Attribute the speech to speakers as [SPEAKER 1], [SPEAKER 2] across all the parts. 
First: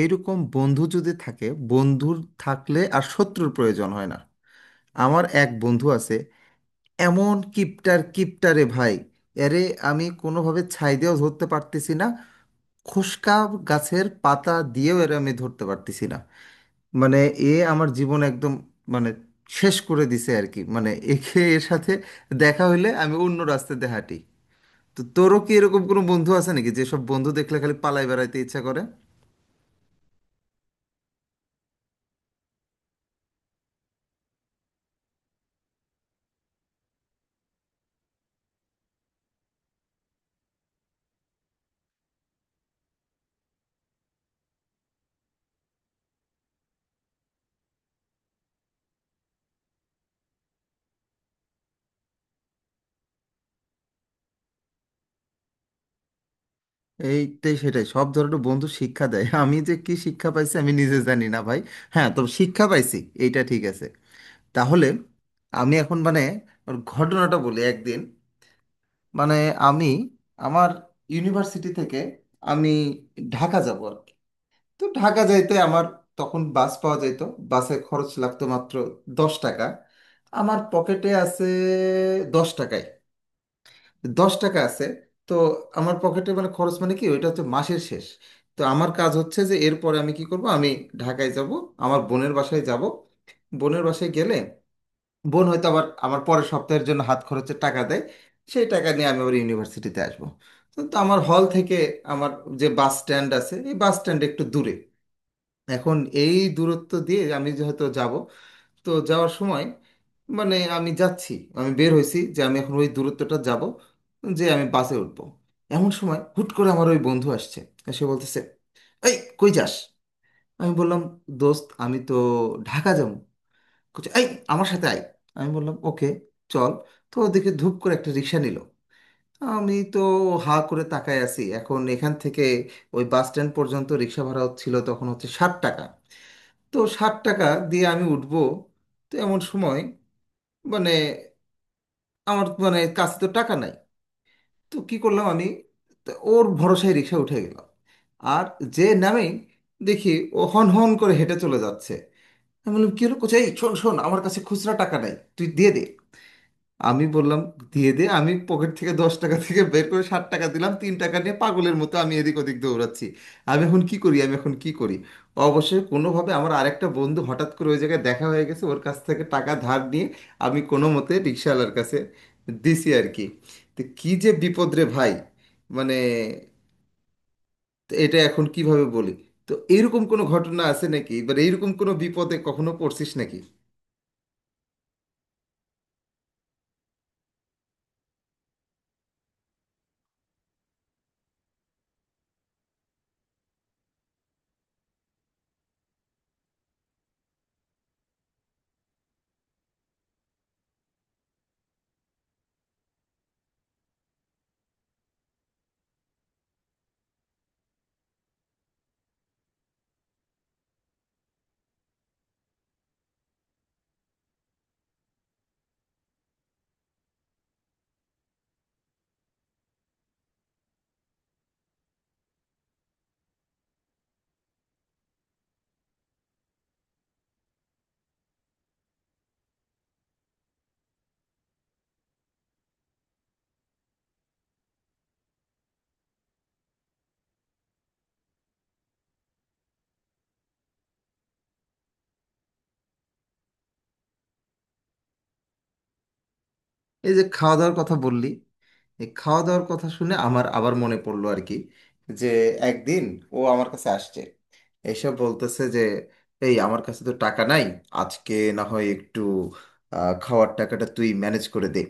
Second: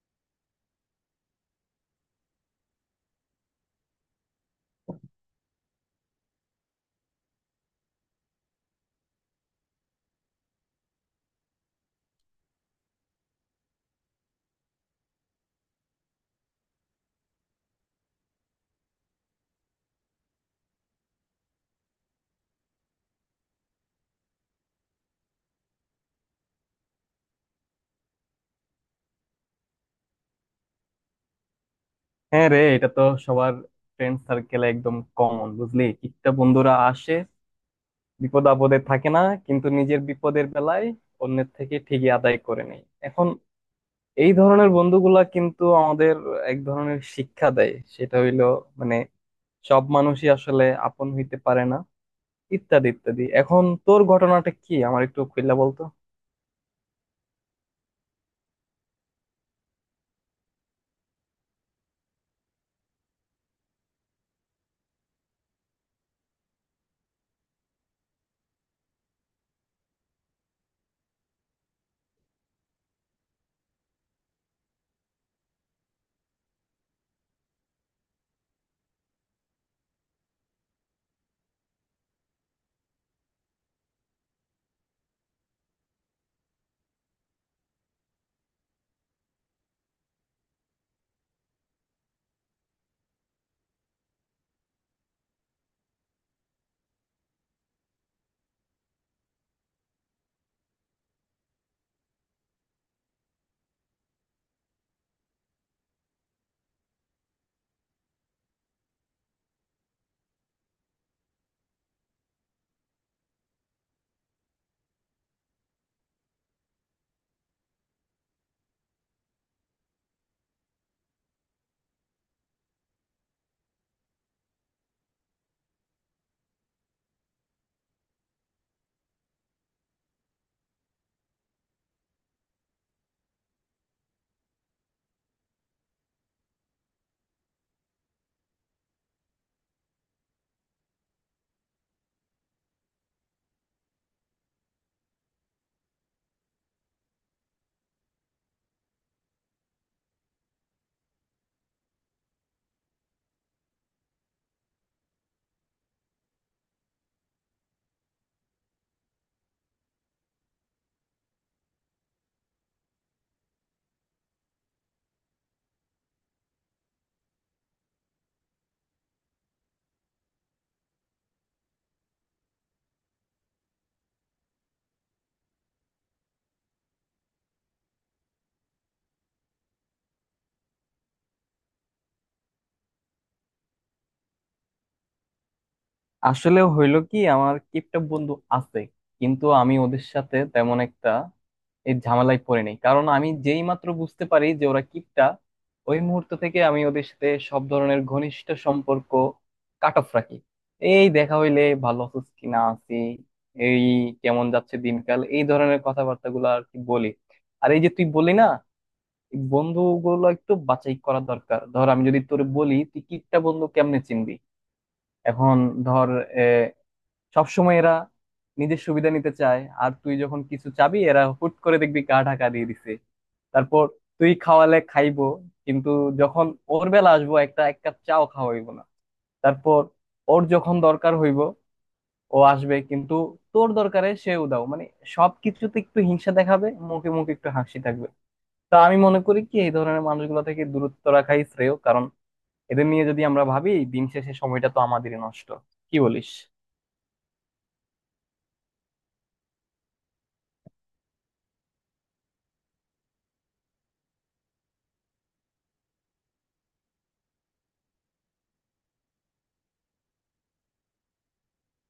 [SPEAKER 1] এইরকম বন্ধু যদি থাকে, বন্ধুর থাকলে আর শত্রুর প্রয়োজন হয় না। আমার এক বন্ধু আছে, এমন কিপটার কিপটারে ভাই, এরে আমি কোনোভাবে ছাই দিয়েও ধরতে পারতেছি না, খোসকা গাছের পাতা দিয়েও এর আমি ধরতে পারতেছি না। মানে, এ আমার জীবন একদম, মানে, শেষ করে দিছে আর কি। মানে একে, এর সাথে দেখা হইলে আমি অন্য রাস্তাতে হাঁটি। তো তোরও কি এরকম কোনো বন্ধু আছে নাকি, যেসব বন্ধু দেখলে খালি পালাই বেড়াইতে ইচ্ছা করে?
[SPEAKER 2] হ্যাঁ রে, এটা তো সবার ফ্রেন্ড সার্কেলে একদম কমন। বুঝলি, কিটটা বন্ধুরা আসে, বিপদ আপদে থাকে না, কিন্তু নিজের বিপদের বেলায় অন্যের থেকে ঠিকই আদায় করে নেয়। এখন এই ধরনের বন্ধুগুলা কিন্তু আমাদের এক ধরনের শিক্ষা দেয়, সেটা হইলো মানে সব মানুষই আসলে আপন হইতে পারে না, ইত্যাদি ইত্যাদি। এখন তোর ঘটনাটা কি আমার একটু খুললা বলতো
[SPEAKER 1] এইটাই সেটাই, সব ধরনের বন্ধু শিক্ষা দেয়। আমি যে কি শিক্ষা পাইছি আমি নিজে জানি না ভাই। হ্যাঁ, তবে শিক্ষা পাইছি, এইটা ঠিক আছে। তাহলে আমি এখন, মানে, ওর ঘটনাটা বলি। একদিন, মানে, আমি, আমার ইউনিভার্সিটি থেকে আমি ঢাকা যাব আর কি। তো ঢাকা যাইতে আমার তখন বাস পাওয়া যেত, বাসে খরচ লাগতো মাত্র 10 টাকা। আমার পকেটে আছে 10 টাকা, 10 টাকা আছে। তো আমার পকেটে মানে খরচ মানে কি, ওইটা হচ্ছে মাসের শেষ। তো আমার কাজ হচ্ছে যে, এরপরে আমি কি করব, আমি ঢাকায় যাব, আমার বোনের বাসায় যাব। বোনের বাসায় গেলে বোন হয়তো আবার আমার পরের সপ্তাহের জন্য হাত খরচের টাকা দেয়, সেই টাকা নিয়ে আমি আবার ইউনিভার্সিটিতে আসবো। তো তো আমার হল থেকে আমার যে বাস স্ট্যান্ড আছে, এই বাস স্ট্যান্ড একটু দূরে। এখন এই দূরত্ব দিয়ে আমি যে হয়তো যাব, তো যাওয়ার সময় মানে আমি যাচ্ছি, আমি বের হয়েছি যে আমি এখন ওই দূরত্বটা যাব, যে আমি বাসে উঠবো। এমন সময় হুট করে আমার ওই বন্ধু আসছে, আর সে বলতেছে, এই কই যাস? আমি বললাম, দোস্ত আমি তো ঢাকা যাবো। বলছে, এই আমার সাথে আয়। আমি বললাম, ওকে চল। তো ওদিকে ধুপ করে একটা রিক্সা নিল, আমি তো হা করে তাকায় আছি। এখন এখান থেকে ওই বাস স্ট্যান্ড পর্যন্ত রিক্সা ভাড়া ছিল তখন হচ্ছে 60 টাকা। তো 60 টাকা দিয়ে আমি উঠবো। তো এমন সময়, মানে, আমার মানে কাছে তো টাকা নাই। তো কি করলাম আমি, তো ওর ভরসায় রিক্সা উঠে গেলাম। আর যে নামে, দেখি ও হন হন করে হেঁটে চলে যাচ্ছে। আমি বললাম, কি হলো, কোথায়, শোন শোন, আমার কাছে খুচরা টাকা নাই, তুই দিয়ে দে। আমি বললাম, দিয়ে দে। আমি পকেট থেকে 10 টাকা থেকে বের করে 60 টাকা দিলাম, 3 টাকা নিয়ে পাগলের মতো আমি এদিক ওদিক দৌড়াচ্ছি। আমি এখন কি করি, আমি এখন কি করি। অবশ্যই কোনোভাবে আমার আরেকটা বন্ধু হঠাৎ করে ওই জায়গায় দেখা হয়ে গেছে, ওর কাছ থেকে টাকা ধার নিয়ে আমি কোনো মতে রিক্সাওয়ালার কাছে দিছি আর কি। তো কী যে বিপদ রে ভাই, মানে। তো এটা এখন কিভাবে বলি, তো এইরকম কোনো ঘটনা আছে নাকি, এবার এইরকম কোনো বিপদে কখনো পড়ছিস নাকি?
[SPEAKER 2] আসলে হইলো কি, আমার কিপটা বন্ধু আছে, কিন্তু আমি ওদের সাথে তেমন একটা এই ঝামেলায় পড়ে নেই, কারণ আমি যেই মাত্র বুঝতে পারি যে ওরা কিপটা, ওই মুহূর্ত থেকে আমি ওদের সাথে সব ধরনের ঘনিষ্ঠ সম্পর্ক কাট অফ রাখি। এই, দেখা হইলে ভালো আছিস কি না আছি, এই, কেমন যাচ্ছে দিনকাল, এই ধরনের কথাবার্তা গুলো আর কি বলি। আর এই যে, তুই বলি না, এই বন্ধুগুলো একটু বাছাই করা দরকার। ধর, আমি যদি তোরে বলি তুই কিপটা বন্ধু কেমনে চিনবি। এখন ধর, সবসময় এরা নিজের সুবিধা নিতে চায়, আর তুই যখন কিছু চাবি এরা হুট করে দেখবি গা ঢাকা দিয়ে দিছে। তারপর তুই খাওয়ালে খাইবো কিন্তু, যখন ওর বেলা আসবো একটা এক কাপ চাও খাওয়াইবো না। তারপর ওর যখন দরকার হইব ও আসবে, কিন্তু তোর দরকারে সে উদাও। মানে সবকিছুতে একটু হিংসা দেখাবে, মুখে মুখে একটু হাসি থাকবে। তা আমি মনে করি কি, এই ধরনের মানুষগুলো থেকে দূরত্ব রাখাই শ্রেয়, কারণ এদের নিয়ে যদি আমরা ভাবি, দিন শেষে সময়টা তো আমাদেরই নষ্ট। কি বলিস?
[SPEAKER 1] এই যে খাওয়া দাওয়ার কথা বললি, এই খাওয়া দাওয়ার কথা শুনে আমার আবার মনে পড়লো আর কি, যে একদিন ও আমার কাছে আসছে, এইসব বলতেছে যে, এই আমার কাছে তো টাকা নাই আজকে, না হয় একটু, খাওয়ার টাকাটা তুই ম্যানেজ করে দে।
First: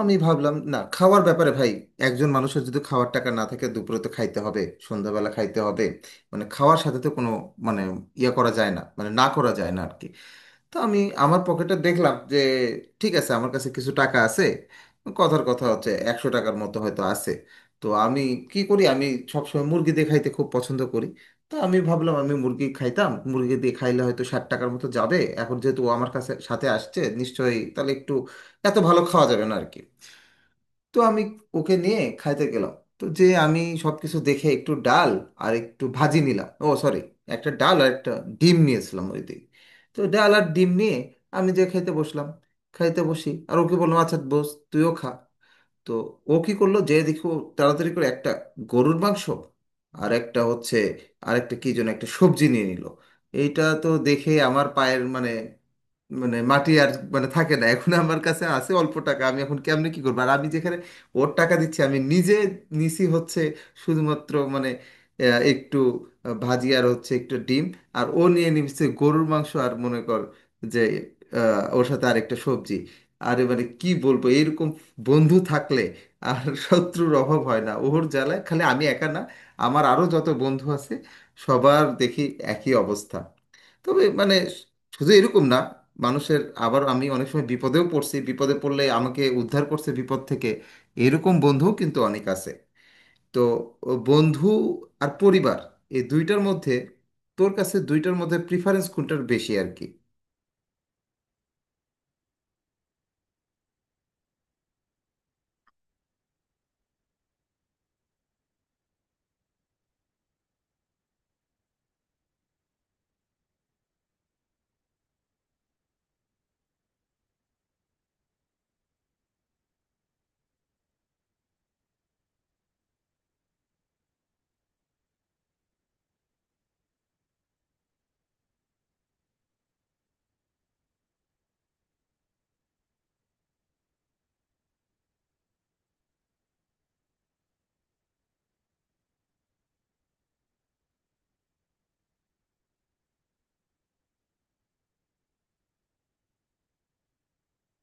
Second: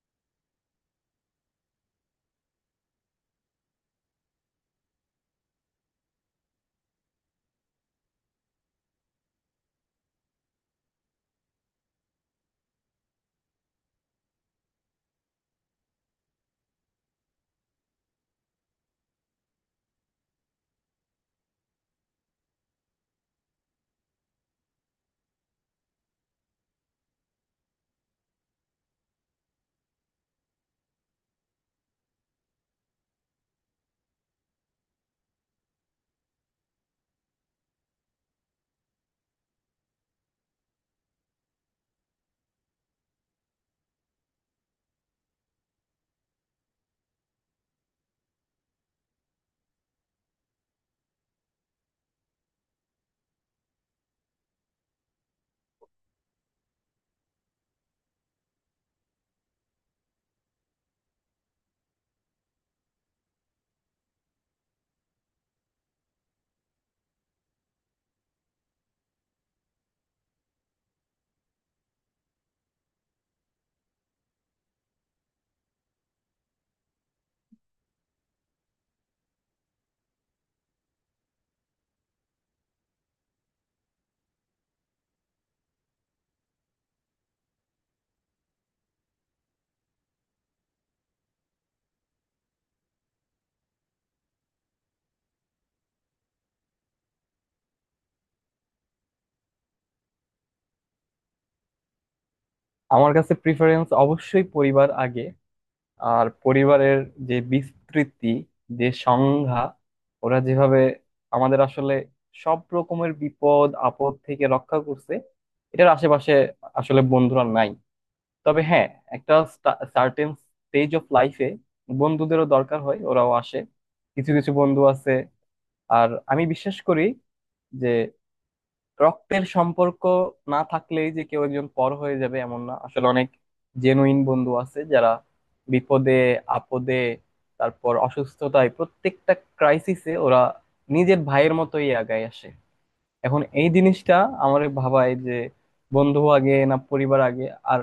[SPEAKER 1] আমি ভাবলাম, না, খাওয়ার ব্যাপারে ভাই, একজন মানুষের যদি খাওয়ার টাকা না থাকে, দুপুরে তো খাইতে হবে, সন্ধ্যাবেলা খাইতে হবে, মানে খাওয়ার সাথে তো কোনো মানে ইয়ে করা যায় না, মানে না করা যায় না আর কি। তো আমি আমার পকেটে দেখলাম যে, ঠিক আছে, আমার কাছে কিছু টাকা আছে। কথার কথা হচ্ছে, 100 টাকার মতো হয়তো আছে। তো আমি কি করি, আমি সবসময় মুরগি দিয়ে খাইতে খুব পছন্দ করি। তো আমি ভাবলাম আমি মুরগি খাইতাম, মুরগি দিয়ে খাইলে হয়তো 60 টাকার মতো যাবে। এখন যেহেতু ও আমার কাছে সাথে আসছে, নিশ্চয়ই তাহলে একটু এত ভালো খাওয়া যাবে না আর কি। তো আমি ওকে নিয়ে খাইতে গেলাম। তো যে আমি সব কিছু দেখে একটু ডাল আর একটু ভাজি নিলাম, ও সরি, একটা ডাল আর একটা ডিম নিয়েছিলাম ওই দিকে। তো ডাল আর ডিম নিয়ে আমি যে খাইতে বসলাম, খাইতে বসি আর ওকে বললাম, আচ্ছা বস, তুইও খা। তো ও কি করলো যে দেখো, তাড়াতাড়ি করে একটা গরুর মাংস আর একটা হচ্ছে, আরেকটা কি যেন একটা সবজি নিয়ে নিল। এইটা তো দেখে আমার পায়ের মানে, মানে মাটি আর মানে থাকে না। এখন আমার কাছে আছে অল্প টাকা, আমি এখন কেমনে কি করবো, আর আমি যেখানে ওর টাকা দিচ্ছি, আমি নিজে নিছি হচ্ছে শুধুমাত্র মানে একটু ভাজি আর হচ্ছে একটু ডিম, আর ও নিয়ে নিচ্ছে গরুর মাংস আর মনে কর যে, ওর সাথে আরেকটা সবজি। আরে মানে কি বলবো, এরকম বন্ধু থাকলে আর শত্রুর অভাব হয় না। ওর জ্বালায় খালি আমি একা না, আমার আরও যত বন্ধু আছে সবার দেখি একই অবস্থা। তবে মানে শুধু এরকম না মানুষের, আবার আমি অনেক সময় বিপদেও পড়ছি, বিপদে পড়লে আমাকে উদ্ধার করছে বিপদ থেকে, এরকম বন্ধুও কিন্তু অনেক আছে। তো ও বন্ধু আর পরিবার, এই দুইটার মধ্যে তোর কাছে দুইটার মধ্যে প্রিফারেন্স কোনটার বেশি আর কি?
[SPEAKER 2] আমার কাছে প্রিফারেন্স অবশ্যই পরিবার আগে। আর পরিবারের যে বিস্তৃতি, যে সংজ্ঞা, ওরা যেভাবে আমাদের আসলে সব রকমের বিপদ আপদ থেকে রক্ষা করছে, এটার আশেপাশে আসলে বন্ধুরা নাই। তবে হ্যাঁ, একটা সার্টেন স্টেজ অফ লাইফে বন্ধুদেরও দরকার হয়, ওরাও আসে। কিছু কিছু বন্ধু আছে, আর আমি বিশ্বাস করি যে, রক্তের সম্পর্ক না থাকলেই যে কেউ একজন পর হয়ে যাবে এমন না। আসলে অনেক জেনুইন বন্ধু আছে যারা বিপদে আপদে, তারপর অসুস্থতায়, প্রত্যেকটা ক্রাইসিসে ওরা নিজের ভাইয়ের মতোই আগায় আসে। এখন এই জিনিসটা আমার ভাবায় যে, বন্ধু আগে না পরিবার আগে। আর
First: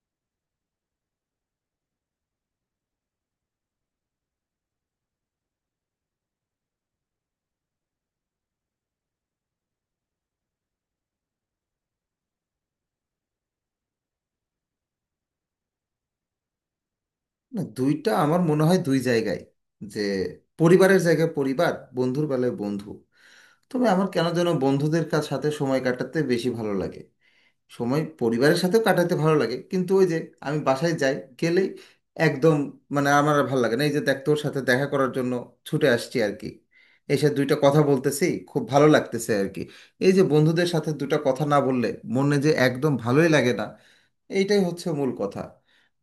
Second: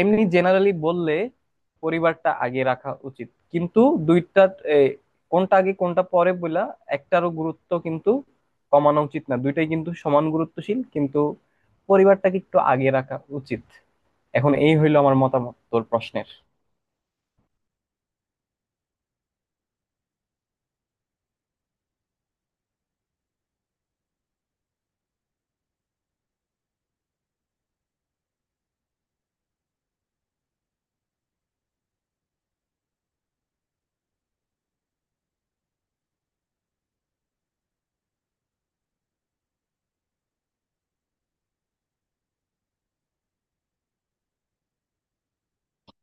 [SPEAKER 2] এমনি জেনারেলি বললে পরিবারটা আগে রাখা উচিত, কিন্তু দুইটা এ, কোনটা আগে কোনটা পরে বলা, একটারও গুরুত্ব কিন্তু কমানো উচিত না। দুইটাই কিন্তু সমান গুরুত্বশীল, কিন্তু পরিবারটাকে একটু আগে রাখা উচিত। এখন এই হইলো আমার মতামত তোর প্রশ্নের।
[SPEAKER 1] না, দুইটা আমার মনে হয় দুই জায়গায়, যে পরিবারের জায়গায় পরিবার, বন্ধুর বেলায় বন্ধু। তবে আমার কেন যেন বন্ধুদের কাছ সাথে সময় কাটাতে বেশি ভালো লাগে। সময় পরিবারের সাথেও কাটাতে ভালো লাগে, কিন্তু ওই যে আমি বাসায় যাই, গেলেই একদম, মানে, আমার আর ভালো লাগে না। এই যে দেখ তোর সাথে দেখা করার জন্য ছুটে আসছি আর কি, এসে দুইটা কথা বলতেছি, খুব ভালো লাগতেছে আর কি। এই যে বন্ধুদের সাথে দুটো কথা না বললে মনে যে একদম ভালোই লাগে না, এইটাই হচ্ছে মূল কথা।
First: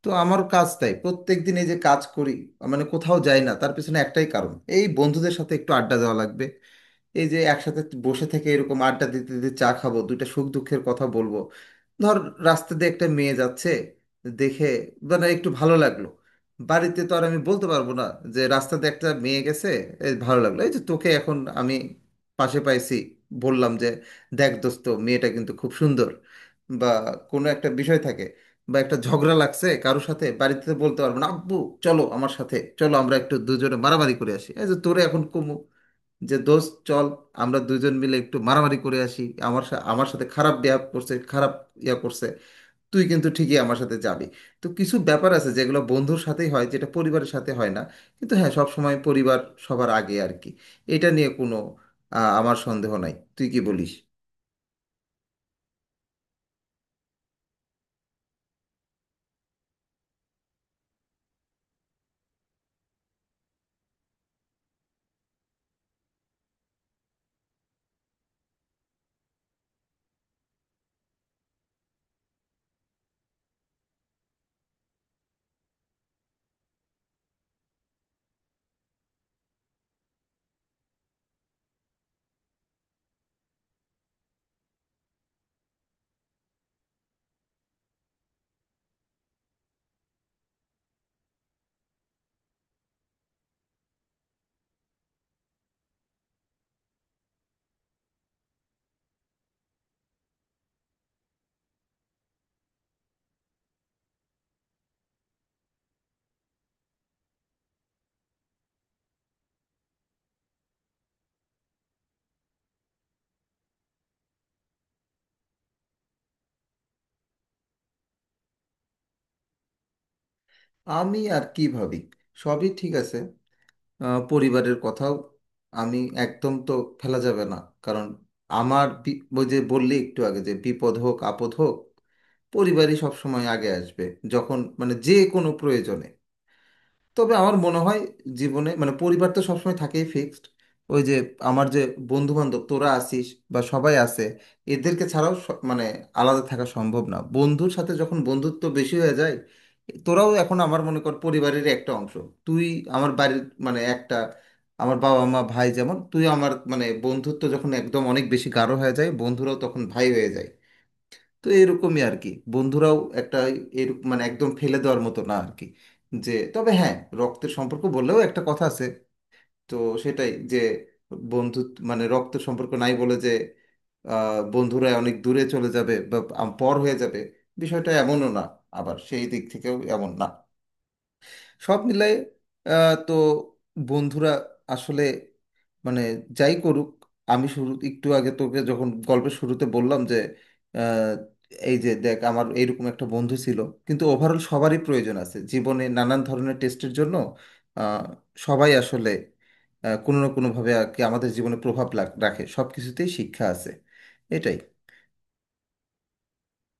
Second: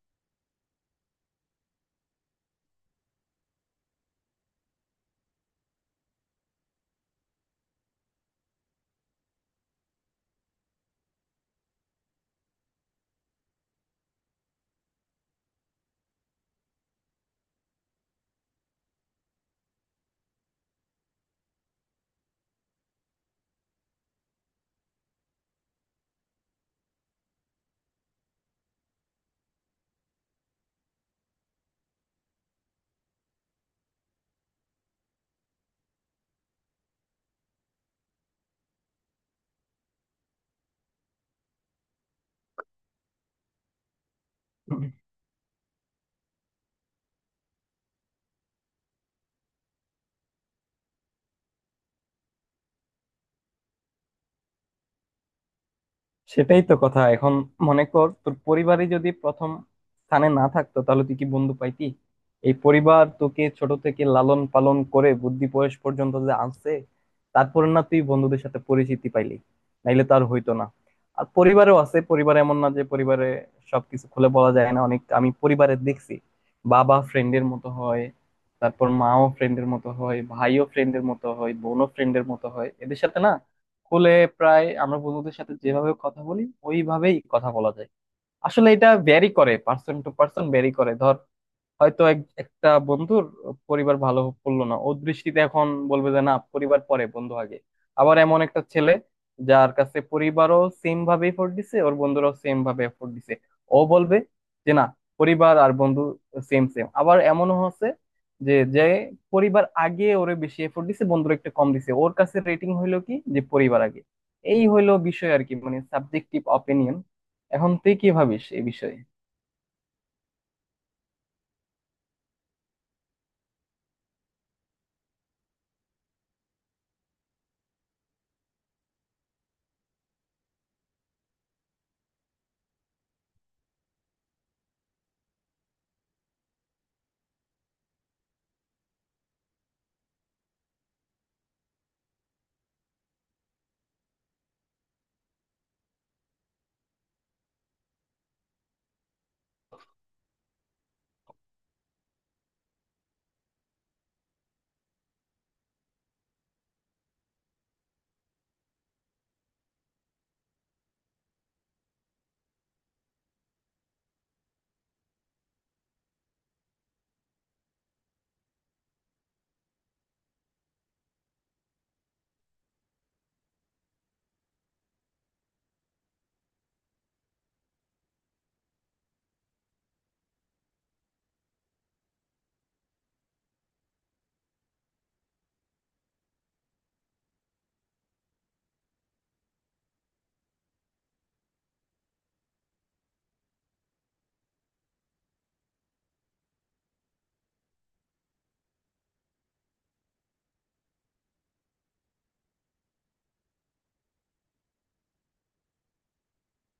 [SPEAKER 1] তো আমার কাজ তাই প্রত্যেকদিন এই যে কাজ করি, মানে কোথাও যাই না, তার পিছনে একটাই কারণ, এই বন্ধুদের সাথে একটু আড্ডা দেওয়া লাগবে। এই যে একসাথে বসে থেকে এরকম আড্ডা দিতে দিতে চা খাবো, দুইটা সুখ দুঃখের কথা বলবো। ধর, রাস্তা দিয়ে একটা মেয়ে যাচ্ছে, দেখে মানে একটু ভালো লাগলো। বাড়িতে তো আর আমি বলতে পারবো না যে রাস্তাতে একটা মেয়ে গেছে, এই ভালো লাগলো। এই যে তোকে এখন আমি পাশে পাইছি, বললাম যে, দেখ দোস্ত, মেয়েটা কিন্তু খুব সুন্দর। বা কোনো একটা বিষয় থাকে, বা একটা ঝগড়া লাগছে কারোর সাথে, বাড়িতে তো বলতে পারবো না আব্বু চলো আমার সাথে, চলো আমরা একটু দুজনে মারামারি করে আসি। এই যে তোরে এখন কমু যে, দোস্ত চল, আমরা দুজন মিলে একটু মারামারি করে আসি, আমার সাথে খারাপ ব্যবহার করছে, খারাপ ইয়া করছে, তুই কিন্তু ঠিকই আমার সাথে যাবি। তো কিছু ব্যাপার আছে যেগুলো বন্ধুর সাথেই হয়, যেটা পরিবারের সাথে হয় না। কিন্তু হ্যাঁ, সব সময় পরিবার সবার আগে আর কি, এটা নিয়ে কোনো আমার সন্দেহ নাই। তুই কি বলিস?
[SPEAKER 2] সেটাই তো কথা। এখন মনে কর, তোর পরিবারই যদি প্রথম স্থানে না থাকতো, তাহলে তুই কি বন্ধু পাইতি? এই পরিবার তোকে ছোট থেকে লালন পালন করে বুদ্ধি বয়স পর্যন্ত যে আনছে, তারপর না তুই বন্ধুদের সাথে পরিচিতি পাইলি, নাইলে তো আর হইতো না। আর পরিবারও আছে, পরিবার এমন না যে পরিবারে সবকিছু খুলে বলা যায় না। অনেক আমি পরিবারে দেখছি, বাবা ফ্রেন্ডের মতো হয়, তারপর মাও ফ্রেন্ডের মতো হয়, ভাইও ফ্রেন্ডের মতো হয়, বোনও ফ্রেন্ডের মতো হয়। এদের সাথে না, স্কুলে প্রায় আমরা বন্ধুদের সাথে যেভাবে কথা বলি, ওইভাবেই কথা বলা যায়। আসলে এটা ভ্যারি করে, পার্সন টু পার্সন ভ্যারি করে। ধর, হয়তো এক একটা বন্ধুর পরিবার ভালো পড়লো না ওর দৃষ্টিতে, এখন বলবে যে না, পরিবার পরে বন্ধু আগে। আবার এমন একটা ছেলে, যার কাছে পরিবারও সেম ভাবে এফোর্ট দিছে, ওর বন্ধুরাও সেম ভাবে এফোর্ট দিছে, ও বলবে যে না, পরিবার আর বন্ধু সেম সেম। আবার এমনও হচ্ছে যে, পরিবার আগে ওরে বেশি এফোর্ট দিছে, বন্ধুরা একটু কম দিছে, ওর কাছে রেটিং হইলো কি, যে পরিবার আগে। এই হইলো বিষয় আর কি, মানে সাবজেক্টিভ অপিনিয়ন। এখন তুই কি ভাবিস এই বিষয়ে?
[SPEAKER 1] আমি আর কি ভাবি, সবই ঠিক আছে। পরিবারের কথাও আমি একদম তো ফেলা যাবে না, কারণ ওই যে বললি একটু আগে, যে বিপদ হোক আপদ হোক পরিবারই সব সময় আগে আসবে, যখন মানে যে কোনো প্রয়োজনে। তবে আমার মনে হয় জীবনে মানে পরিবার তো সবসময় থাকেই ফিক্সড, ওই যে আমার যে বন্ধু বান্ধব তোরা আসিস বা সবাই আছে, এদেরকে ছাড়াও মানে আলাদা থাকা সম্ভব না। বন্ধুর সাথে যখন বন্ধুত্ব বেশি হয়ে যায়, তোরাও এখন আমার মনে কর পরিবারের একটা অংশ। তুই আমার বাড়ির মানে একটা, আমার বাবা মা ভাই যেমন, তুই আমার মানে বন্ধুত্ব যখন একদম অনেক বেশি গাঢ় হয়ে যায়, বন্ধুরাও তখন ভাই হয়ে যায়। তো এরকমই আর কি, বন্ধুরাও একটা এরকম মানে একদম ফেলে দেওয়ার মতো না আর কি। যে তবে হ্যাঁ, রক্তের সম্পর্ক বললেও একটা কথা আছে। তো সেটাই, যে বন্ধু মানে রক্তের সম্পর্ক নাই বলে যে, বন্ধুরা অনেক দূরে চলে যাবে বা পর হয়ে যাবে, বিষয়টা এমনও না, আবার সেই দিক থেকেও এমন না। সব মিলাই, তো বন্ধুরা আসলে, মানে, যাই করুক, আমি শুরু একটু আগে তোকে যখন গল্পের শুরুতে বললাম যে আহ, এই যে দেখ, আমার এইরকম একটা বন্ধু ছিল, কিন্তু ওভারঅল সবারই প্রয়োজন আছে জীবনে নানান ধরনের টেস্টের জন্য। আহ, সবাই আসলে কোনো না কোনোভাবে আর কি আমাদের জীবনে রাখে, সব কিছুতেই শিক্ষা আছে, এটাই।